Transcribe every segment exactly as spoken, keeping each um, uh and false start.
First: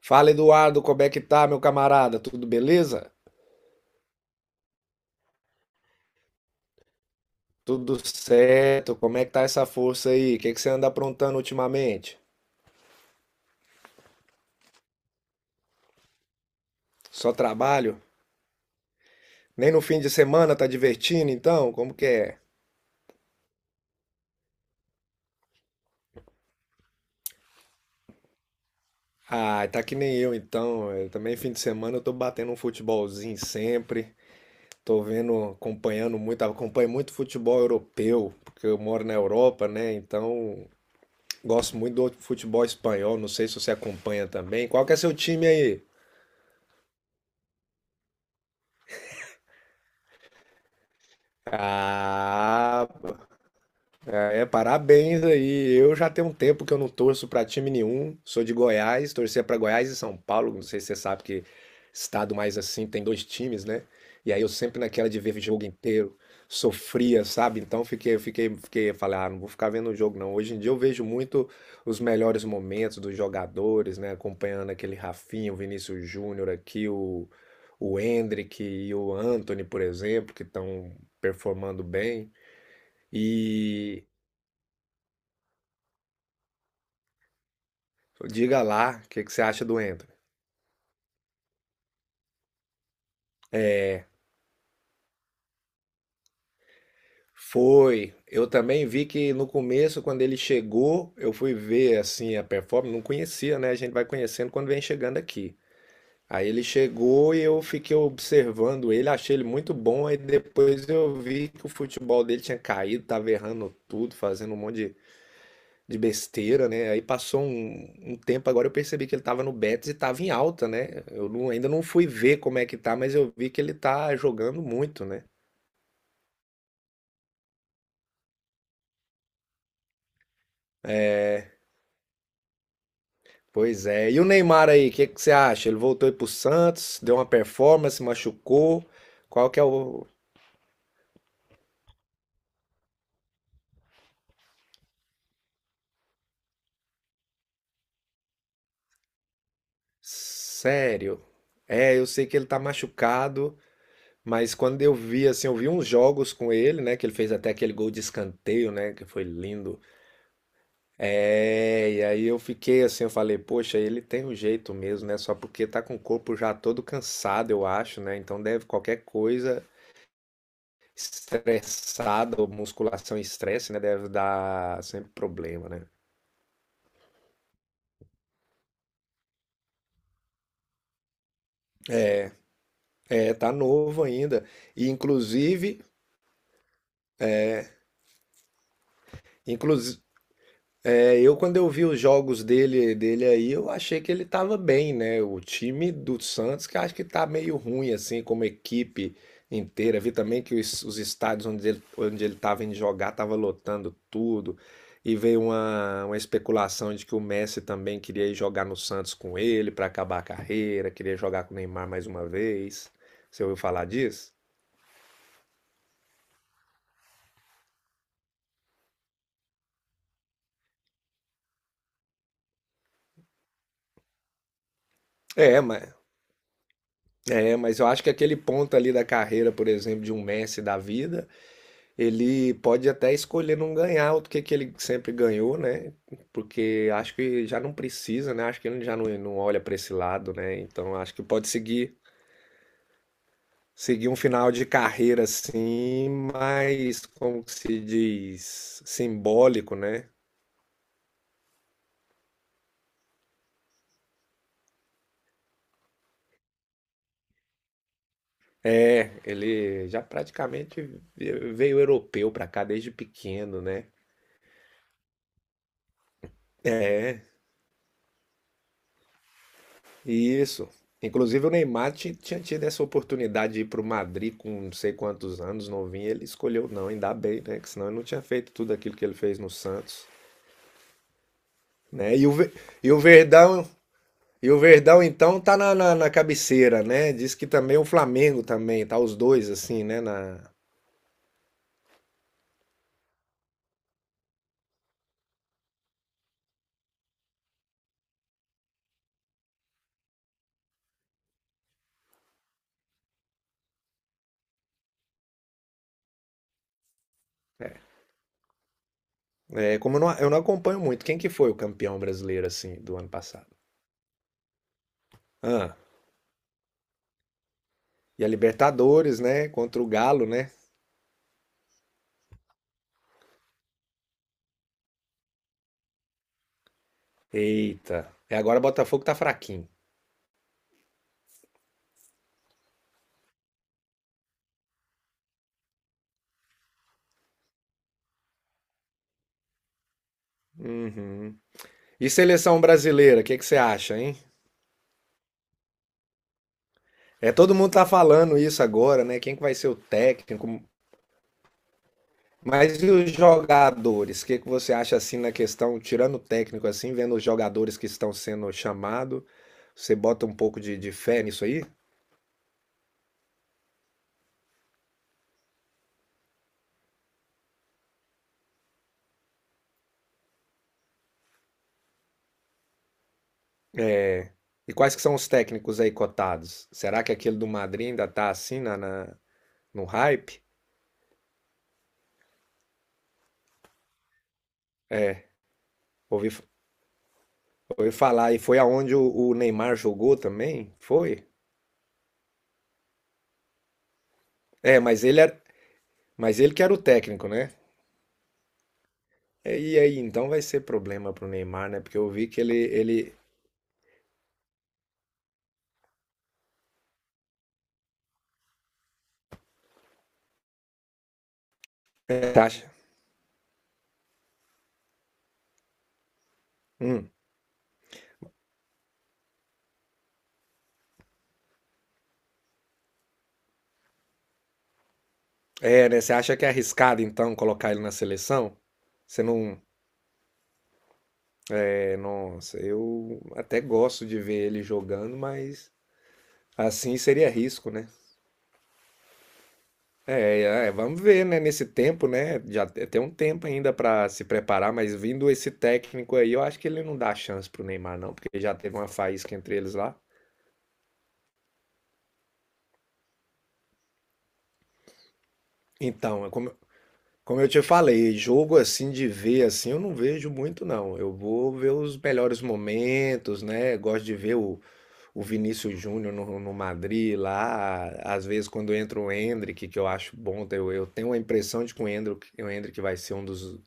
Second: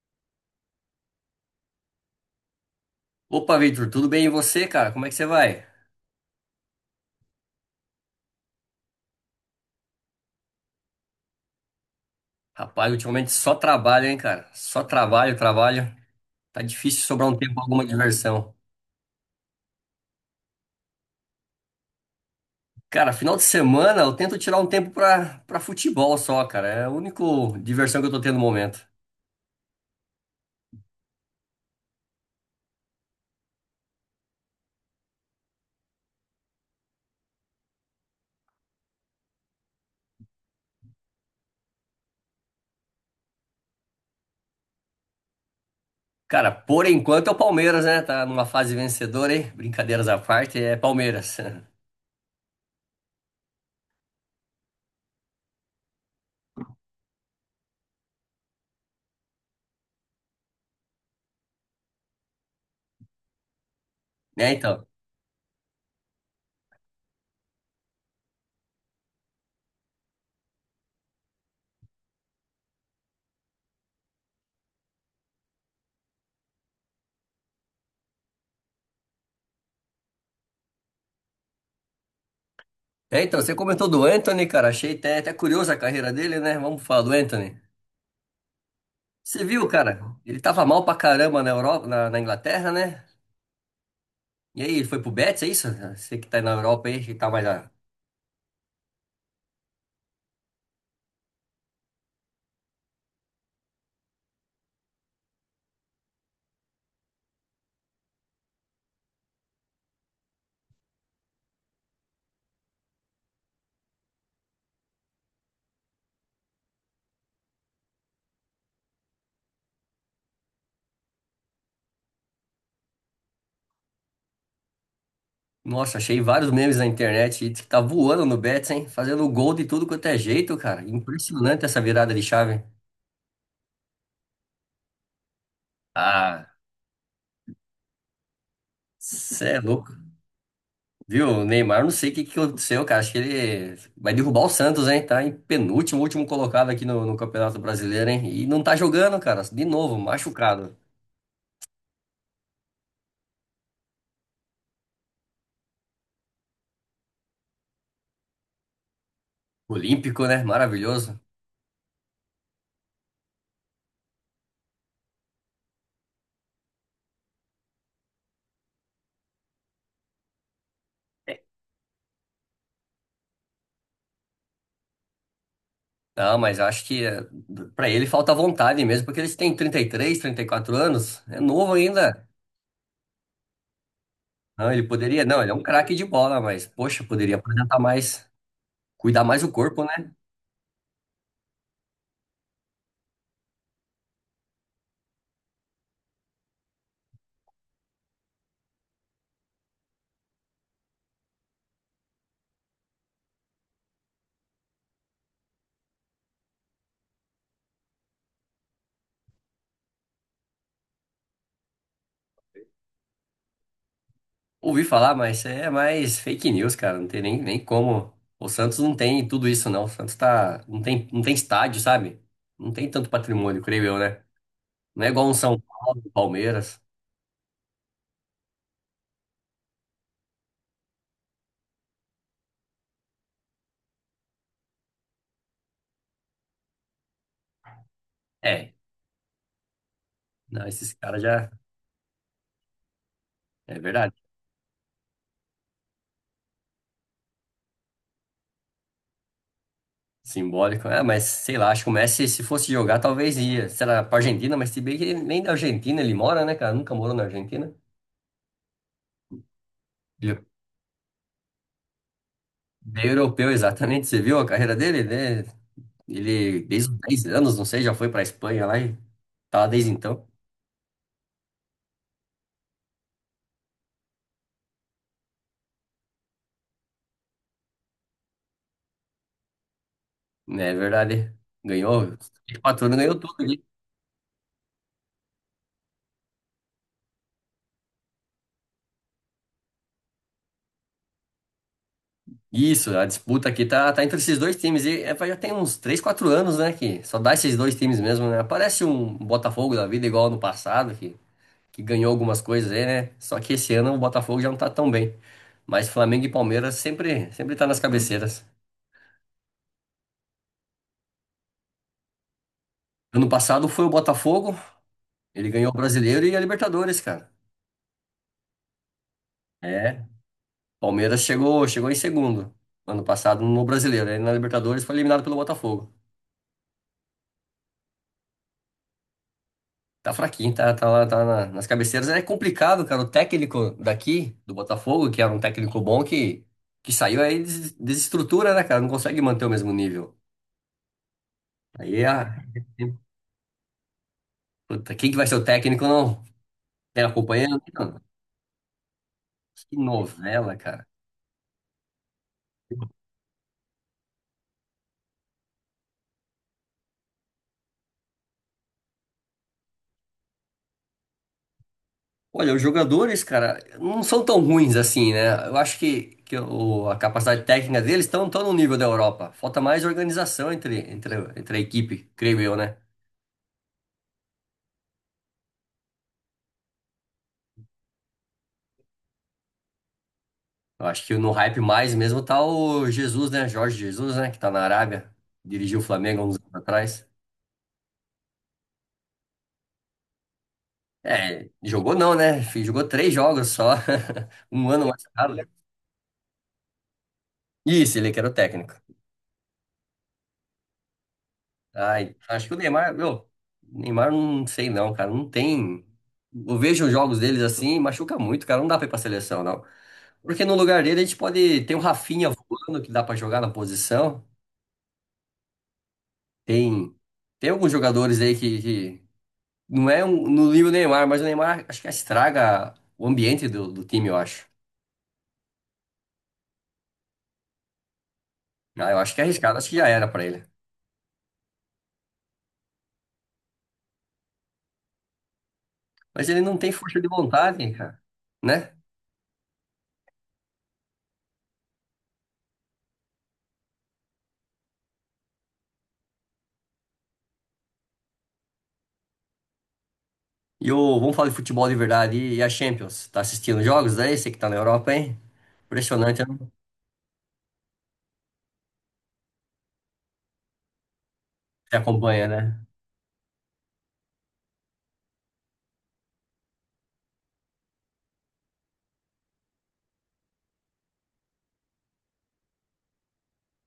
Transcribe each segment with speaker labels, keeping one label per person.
Speaker 1: Fala, Eduardo, como é que tá, meu camarada? Tudo beleza?
Speaker 2: Opa, Victor, tudo bem e você, cara? Como é que você vai?
Speaker 1: Tudo certo? Como é que tá essa força aí? O que que você anda aprontando ultimamente?
Speaker 2: Rapaz, ultimamente só trabalho, hein, cara? Só trabalho, trabalho. Tá difícil sobrar
Speaker 1: Só
Speaker 2: um tempo pra alguma
Speaker 1: trabalho?
Speaker 2: diversão.
Speaker 1: Nem no fim de semana tá divertindo, então? Como que é?
Speaker 2: Cara, final de semana eu tento tirar um tempo pra, pra futebol só, cara. É a única diversão que eu tô tendo no momento.
Speaker 1: Ah, tá que nem eu, então. Eu também fim de semana eu tô batendo um futebolzinho sempre. Tô vendo, acompanhando muito, acompanho muito futebol europeu, porque eu moro na Europa, né? Então, gosto muito do futebol espanhol. Não sei se você acompanha também. Qual que é seu time aí?
Speaker 2: Cara, por enquanto é o Palmeiras, né? Tá numa fase vencedora, hein? Brincadeiras à parte, é Palmeiras.
Speaker 1: Ah, é, parabéns aí. Eu já tenho um tempo que eu não torço pra time nenhum. Sou de Goiás, torcia pra Goiás e São Paulo. Não sei se você sabe que estado mais assim tem dois times, né? E aí eu
Speaker 2: É,
Speaker 1: sempre
Speaker 2: então.
Speaker 1: naquela de ver jogo inteiro, sofria, sabe? Então fiquei, fiquei, fiquei, falei, ah, não vou ficar vendo o jogo não. Hoje em dia eu vejo muito os melhores momentos dos jogadores, né? Acompanhando aquele Rafinha, o Vinícius Júnior aqui, o o Endrick e o Anthony, por exemplo, que estão performando bem.
Speaker 2: É, então, você comentou
Speaker 1: E
Speaker 2: do Anthony, cara. Achei até, até curiosa a carreira dele, né? Vamos falar do Anthony.
Speaker 1: diga lá o que que você
Speaker 2: Você
Speaker 1: acha
Speaker 2: viu,
Speaker 1: do
Speaker 2: cara?
Speaker 1: Anthony.
Speaker 2: Ele tava mal pra caramba na Europa, na, na Inglaterra, né?
Speaker 1: É,
Speaker 2: E aí, ele foi pro Betis, é isso? Você que tá na Europa aí, que tá mais. a-
Speaker 1: foi. Eu também vi que no começo, quando ele chegou, eu fui ver assim a performance, não conhecia, né? A gente vai conhecendo quando vem chegando aqui. Aí ele chegou e eu fiquei observando ele, achei ele muito bom. Aí depois eu vi que o futebol dele tinha caído, tava errando tudo, fazendo um monte de, de besteira, né? Aí passou um, um tempo, agora eu percebi que ele tava no Betis e tava em alta, né? Eu não- Ainda não fui ver como é que tá, mas eu vi que ele tá jogando muito, né?
Speaker 2: Nossa, achei vários memes na internet e diz que tá voando no Betis, hein? Fazendo gol de tudo quanto é jeito, cara.
Speaker 1: É,
Speaker 2: Impressionante essa virada de chave.
Speaker 1: pois é. E o Neymar aí, o que que você acha? Ele voltou aí pro
Speaker 2: Ah,
Speaker 1: Santos, deu uma performance, machucou. Qual
Speaker 2: cê é
Speaker 1: que é
Speaker 2: louco.
Speaker 1: o.
Speaker 2: Viu, o Neymar, não sei o que que aconteceu, cara. Acho que ele vai derrubar o Santos, hein? Tá em penúltimo, último colocado aqui no, no Campeonato Brasileiro, hein? E não tá jogando, cara. De novo, machucado.
Speaker 1: Sério? É, eu sei que ele tá machucado, mas quando eu vi, assim, eu vi uns jogos com ele, né? Que ele fez até aquele gol de escanteio, né? Que foi lindo.
Speaker 2: Olímpico, né? Maravilhoso.
Speaker 1: É, e aí eu fiquei assim, eu falei, poxa, ele tem um jeito mesmo, né? Só porque tá com o corpo já todo cansado, eu acho, né? Então deve qualquer coisa estressada, ou musculação e estresse, né? Deve dar sempre problema, né?
Speaker 2: Não, mas eu acho que para ele falta vontade mesmo, porque ele tem trinta trinta e três, trinta e quatro anos, é novo ainda.
Speaker 1: É, tá novo ainda.
Speaker 2: Não, ele
Speaker 1: E
Speaker 2: poderia, não, ele é um
Speaker 1: inclusive,
Speaker 2: craque de bola, mas poxa, poderia apresentar mais, cuidar mais do corpo,
Speaker 1: inclusive
Speaker 2: né?
Speaker 1: é, eu quando eu vi os jogos dele, dele aí, eu achei que ele tava bem, né? O time do Santos que acho que tá meio ruim assim, como equipe inteira. Vi também que os, os estádios onde ele, onde ele tava indo jogar tava lotando tudo. E veio uma, uma especulação de que o Messi também queria ir jogar no Santos com ele pra acabar a carreira, queria jogar com o Neymar mais uma vez. Você ouviu falar disso?
Speaker 2: Ouvi falar, mas é mais fake news, cara, não tem nem, nem como. O Santos não tem tudo isso, não. O Santos tá, não tem, não tem estádio, sabe? Não tem tanto patrimônio, creio eu, né? Não é igual um São
Speaker 1: É, mas,
Speaker 2: Paulo, Palmeiras.
Speaker 1: é, mas eu acho que aquele ponto ali da carreira, por exemplo, de um Messi da vida, ele pode até escolher não ganhar o que que ele sempre ganhou, né? Porque acho que já não precisa, né? Acho que
Speaker 2: É,
Speaker 1: ele já não, não olha para esse lado, né?
Speaker 2: não, esses
Speaker 1: Então acho
Speaker 2: caras
Speaker 1: que pode
Speaker 2: já,
Speaker 1: seguir
Speaker 2: é
Speaker 1: seguir
Speaker 2: verdade.
Speaker 1: um final de carreira assim, mais como que se diz, simbólico, né?
Speaker 2: Simbólico. Ah, mas sei lá, acho que o Messi, se fosse jogar, talvez ia. Será pra Argentina, mas se bem que ele nem da Argentina ele mora, né, cara? Nunca morou na Argentina.
Speaker 1: É, ele já
Speaker 2: Ele
Speaker 1: praticamente veio europeu para cá desde
Speaker 2: ele é europeu,
Speaker 1: pequeno, né?
Speaker 2: exatamente. Você viu a carreira dele, né? Ele, desde os
Speaker 1: É.
Speaker 2: dez anos, não sei, já foi pra Espanha lá e tá lá desde então.
Speaker 1: Isso. Inclusive o Neymar ti- tinha tido essa oportunidade de ir pro Madrid com não sei quantos anos, novinho, ele escolheu não, ainda bem, né? Que senão ele não tinha feito tudo aquilo que ele fez no Santos,
Speaker 2: É verdade. Ganhou,
Speaker 1: né? E o, Ve-
Speaker 2: quatro
Speaker 1: e
Speaker 2: anos
Speaker 1: o
Speaker 2: ganhou tudo ali.
Speaker 1: Verdão, e o Verdão então tá na, na, na cabeceira, né? Diz que também o Flamengo também, tá os dois assim, né? Na...
Speaker 2: Isso, a disputa aqui tá, tá entre esses dois times. E é, já tem uns três, quatro anos, né? Que só dá esses dois times mesmo, né? Parece um Botafogo da vida igual no passado, que que ganhou algumas coisas aí, né? Só que esse ano o Botafogo já não tá tão bem. Mas Flamengo e Palmeiras sempre, sempre tá
Speaker 1: É,
Speaker 2: nas cabeceiras.
Speaker 1: é, como eu não, eu não acompanho muito, quem que foi o campeão brasileiro assim do ano
Speaker 2: Ano
Speaker 1: passado?
Speaker 2: passado foi o Botafogo, ele ganhou o
Speaker 1: Ah,
Speaker 2: Brasileiro e a Libertadores, cara.
Speaker 1: e a Libertadores, né? Contra o
Speaker 2: É,
Speaker 1: Galo, né?
Speaker 2: Palmeiras chegou, chegou em segundo ano passado no Brasileiro, aí na Libertadores foi eliminado pelo Botafogo.
Speaker 1: Eita. E agora o Botafogo tá fraquinho.
Speaker 2: Tá fraquinho, tá, tá lá, tá na- nas cabeceiras. É complicado, cara. O técnico daqui, do Botafogo, que era um técnico bom, que, que saiu aí, des- desestrutura, né, cara? Não consegue manter o mesmo nível.
Speaker 1: Uhum.
Speaker 2: Aí
Speaker 1: E
Speaker 2: é,
Speaker 1: seleção brasileira, o que que você acha, hein?
Speaker 2: Puta, quem que vai ser o técnico, não? Tem
Speaker 1: É, todo
Speaker 2: acompanhando?
Speaker 1: mundo tá
Speaker 2: Não.
Speaker 1: falando isso agora, né? Quem que vai ser o
Speaker 2: Que
Speaker 1: técnico?
Speaker 2: novela, cara.
Speaker 1: Mas e os jogadores? O que que você acha assim na questão, tirando o técnico assim, vendo os jogadores que estão sendo chamados, você bota um pouco de, de fé nisso aí?
Speaker 2: Olha, os jogadores, cara, não são tão ruins assim, né? Eu acho que, que o- a capacidade técnica deles estão tão tão no nível da Europa. Falta mais organização entre, entre, entre a equipe, creio eu, né?
Speaker 1: E quais que são os técnicos aí cotados? Será que aquele do Madrid ainda tá assim na, na- no hype?
Speaker 2: Eu acho que no hype mais mesmo tá o Jesus, né? Jorge Jesus, né? Que tá na Arábia.
Speaker 1: É,
Speaker 2: Dirigiu o Flamengo há
Speaker 1: ouvi,
Speaker 2: uns anos atrás.
Speaker 1: ouvi falar. E foi aonde o, o Neymar jogou também? Foi?
Speaker 2: É, jogou não, né? Jogou três jogos só. Um
Speaker 1: É,
Speaker 2: ano mais
Speaker 1: mas ele era,
Speaker 2: tarde.
Speaker 1: mas ele que era o técnico, né?
Speaker 2: Isso, ele é que era o técnico.
Speaker 1: É, e aí, então vai ser problema pro Neymar, né? Porque eu
Speaker 2: Ai,
Speaker 1: vi que
Speaker 2: acho que
Speaker 1: ele,
Speaker 2: o Neymar,
Speaker 1: ele
Speaker 2: meu, o Neymar não sei não, cara, não tem. Eu vejo os jogos deles assim, machuca muito, cara, não dá pra ir pra seleção, não. Porque no lugar dele a gente pode ter um Rafinha
Speaker 1: você acha.
Speaker 2: voando que dá pra jogar na posição. Tem
Speaker 1: Hum.
Speaker 2: tem alguns jogadores aí que, que não é um, no nível Neymar, mas o Neymar acho que estraga o ambiente do, do time, eu acho.
Speaker 1: É, né? Você acha que é arriscado, então, colocar ele na seleção?
Speaker 2: Ah, eu acho que
Speaker 1: Você
Speaker 2: é arriscado,
Speaker 1: não.
Speaker 2: acho que já era pra ele.
Speaker 1: É, nossa, eu até gosto de ver ele jogando, mas
Speaker 2: Mas ele não tem
Speaker 1: assim
Speaker 2: força de
Speaker 1: seria risco,
Speaker 2: vontade,
Speaker 1: né?
Speaker 2: cara, né?
Speaker 1: É, é, vamos ver, né? Nesse tempo, né? Já te- tem um tempo ainda pra se preparar, mas vindo esse técnico aí, eu acho que ele não dá chance pro Neymar, não, porque já teve uma faísca entre eles lá.
Speaker 2: E o, vamos falar de futebol de verdade e a Champions. Tá assistindo jogos aí? Você que tá na Europa, hein?
Speaker 1: Então,
Speaker 2: Impressionante,
Speaker 1: é
Speaker 2: né?
Speaker 1: como, Como eu te falei, jogo assim de ver assim, eu não vejo muito não. Eu vou ver
Speaker 2: Você
Speaker 1: os
Speaker 2: acompanha,
Speaker 1: melhores
Speaker 2: né?
Speaker 1: momentos, né? Gosto de ver o, o Vinícius Júnior no, no Madrid lá. Às vezes quando entra o Endrick, que eu acho bom, eu, eu tenho a impressão de que o Endrick, o Endrick vai ser um dos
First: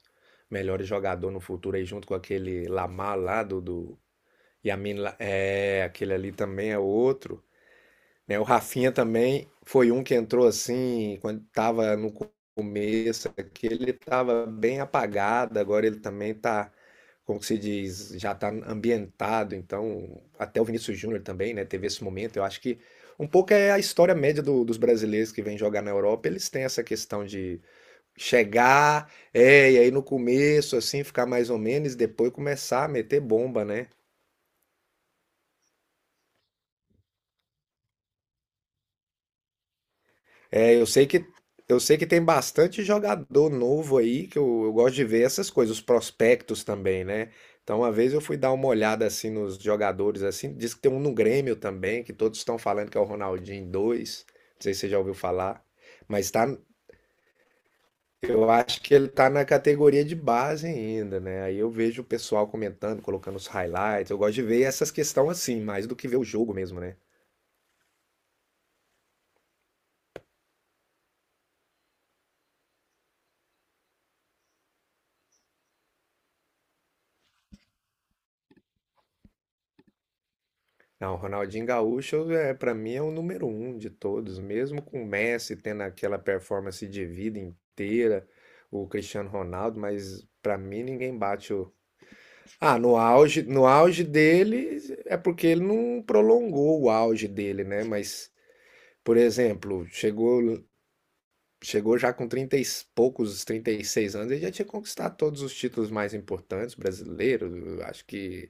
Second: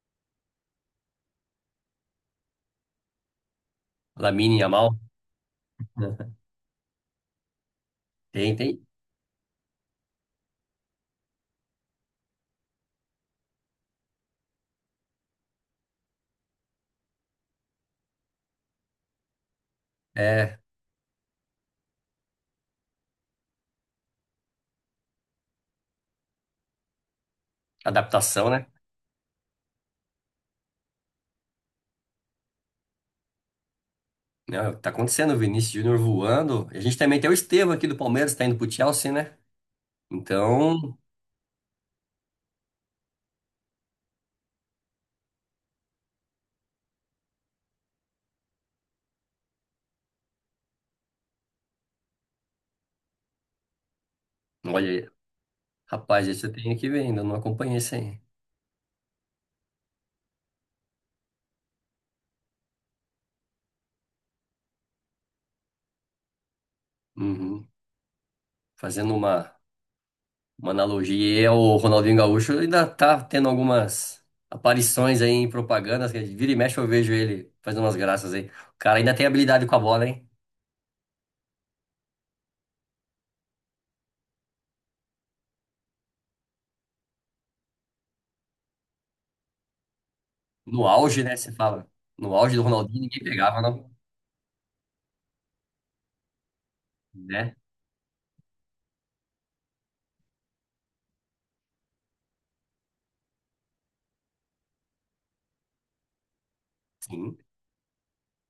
Speaker 1: melhores jogadores no futuro aí, junto com aquele Lamar lá do, do
Speaker 2: Lamine Yamal.
Speaker 1: Yamin, La- é, aquele
Speaker 2: Né?
Speaker 1: ali também é outro né? O
Speaker 2: Tem, tem.
Speaker 1: Rafinha também foi um que entrou assim, quando estava no co- começo é que ele estava bem apagado, agora ele também está, como que se diz, já está ambientado, então
Speaker 2: É,
Speaker 1: até o Vinícius Júnior também, né, teve esse momento. Eu acho que um pouco é a história média do- dos brasileiros que vêm jogar na Europa, eles têm essa questão de
Speaker 2: adaptação, né?
Speaker 1: chegar, é, e aí no começo assim ficar mais ou menos, e depois começar a meter bomba, né?
Speaker 2: Não, tá acontecendo, o Vinícius Júnior voando. A gente também tem o Estevão aqui do Palmeiras, tá indo pro Chelsea, né?
Speaker 1: É, eu
Speaker 2: Então,
Speaker 1: sei que eu sei que tem bastante jogador novo aí, que eu, eu gosto de ver essas coisas, os prospectos também, né? Então, uma vez eu fui dar uma olhada assim nos jogadores assim, diz que tem um no Grêmio também, que todos estão falando que é o Ronaldinho dois. Não sei se
Speaker 2: olha,
Speaker 1: você já
Speaker 2: aí.
Speaker 1: ouviu falar,
Speaker 2: Rapaz,
Speaker 1: mas
Speaker 2: esse
Speaker 1: tá,
Speaker 2: eu tenho que ver ainda, não acompanhei isso aí.
Speaker 1: eu acho que ele tá na categoria de base ainda, né? Aí eu vejo o pessoal comentando, colocando os highlights. Eu gosto de ver essas questões assim, mais do que ver o jogo mesmo, né?
Speaker 2: Uhum. Fazendo uma, uma analogia, e o Ronaldinho Gaúcho ainda tá tendo algumas aparições aí em propagandas, que vira e mexe eu vejo ele fazendo umas graças aí. O cara ainda tem habilidade com a bola, hein?
Speaker 1: Não, o Ronaldinho Gaúcho é para mim é o número um de todos, mesmo com o Messi tendo aquela performance de vida inteira, o Cristiano Ronaldo, mas para mim
Speaker 2: No
Speaker 1: ninguém
Speaker 2: auge, né? Você
Speaker 1: bate o.
Speaker 2: fala. No auge do
Speaker 1: Ah, no
Speaker 2: Ronaldinho, ninguém
Speaker 1: auge,
Speaker 2: pegava,
Speaker 1: no
Speaker 2: não.
Speaker 1: auge dele é porque ele não prolongou o auge
Speaker 2: Né?
Speaker 1: dele, né? Mas, por exemplo, chegou chegou já com trinta e poucos, trinta e seis anos, ele já tinha conquistado todos os títulos mais importantes
Speaker 2: Sim.
Speaker 1: brasileiros, acho que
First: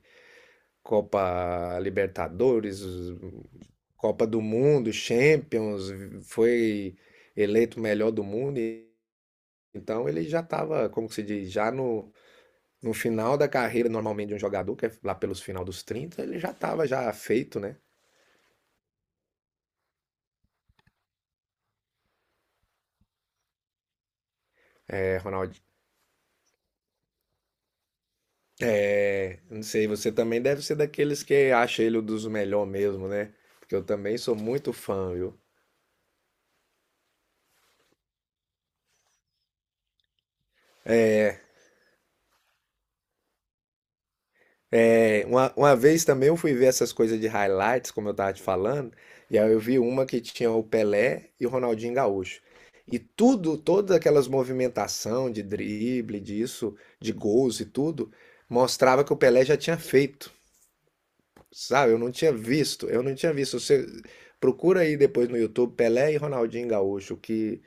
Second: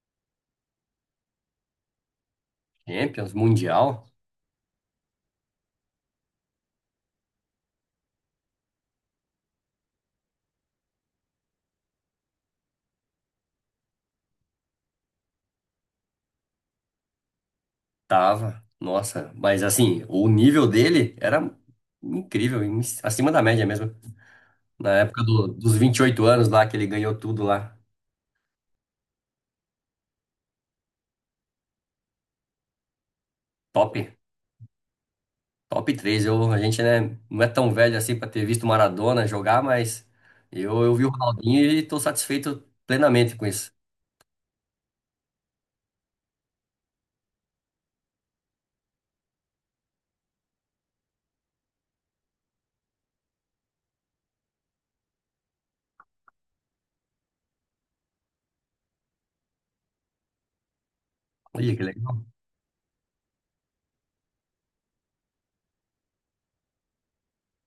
Speaker 1: Copa Libertadores,
Speaker 2: Champions, Mundial,
Speaker 1: Copa do Mundo, Champions, foi eleito o melhor do mundo. e- Então ele já estava, como que se diz, já no, no final da carreira normalmente de um jogador, que é lá pelos final dos trinta ele já estava já feito, né?
Speaker 2: tava. Nossa, mas assim, o nível dele era incrível, em- acima da média mesmo. Na
Speaker 1: É,
Speaker 2: época do-
Speaker 1: Ronaldo,
Speaker 2: dos vinte e oito anos lá, que ele ganhou tudo lá.
Speaker 1: é, não sei, você também deve ser daqueles que acha ele um dos melhores mesmo, né? Porque eu
Speaker 2: Top.
Speaker 1: também sou muito fã, viu?
Speaker 2: Top três. Eu, a gente, né, não é tão velho assim pra ter visto o Maradona jogar, mas eu, eu vi o Ronaldinho e tô satisfeito plenamente com isso.
Speaker 1: É, Uma, uma vez também eu fui ver essas coisas de highlights, como eu tava te falando, e aí eu vi uma que tinha o Pelé e o Ronaldinho Gaúcho. E tudo, todas aquelas movimentação de drible, disso, de gols e tudo, mostrava que o Pelé já tinha feito,
Speaker 2: Olha que
Speaker 1: sabe? Eu não
Speaker 2: legal.
Speaker 1: tinha visto, eu não tinha visto. Você procura aí depois no YouTube Pelé e Ronaldinho Gaúcho, que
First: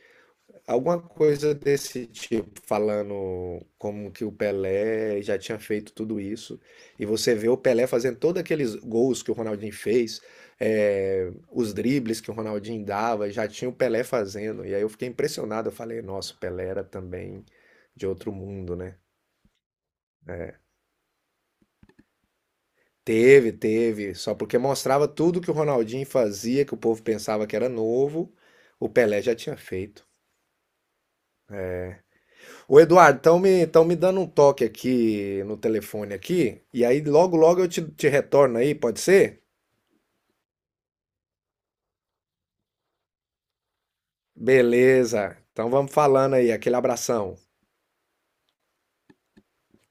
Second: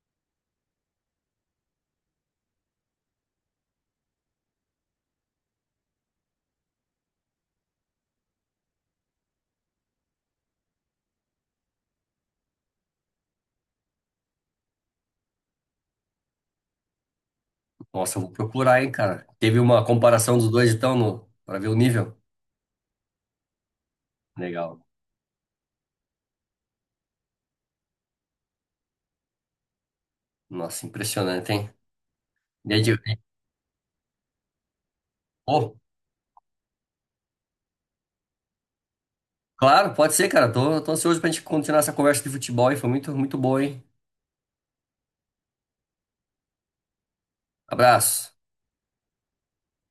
Speaker 1: alguma coisa desse tipo, falando como que o Pelé já tinha feito tudo isso, e você vê o Pelé fazendo todos aqueles gols que o Ronaldinho fez, eh, os dribles que o Ronaldinho dava, já tinha o Pelé fazendo, e aí eu fiquei impressionado, eu falei, nossa, o Pelé era também de
Speaker 2: Nossa, eu vou
Speaker 1: outro mundo,
Speaker 2: procurar, hein,
Speaker 1: né?
Speaker 2: cara. Teve uma comparação dos dois, então, no, pra ver o nível.
Speaker 1: Teve, teve, só porque
Speaker 2: Legal.
Speaker 1: mostrava tudo que o Ronaldinho fazia, que o povo pensava que era novo, o Pelé já tinha feito.
Speaker 2: Nossa, impressionante, hein? E
Speaker 1: Ô
Speaker 2: aí, de-
Speaker 1: Eduardo, estão me, tão me dando um toque aqui no
Speaker 2: Pô,
Speaker 1: telefone aqui, e aí logo logo eu te, te retorno aí, pode ser?
Speaker 2: claro, pode ser, cara. Tô, tô ansioso pra gente continuar essa conversa de futebol, e foi muito, muito boa, hein?
Speaker 1: Beleza, então vamos falando aí, aquele abração.
Speaker 2: Abraço.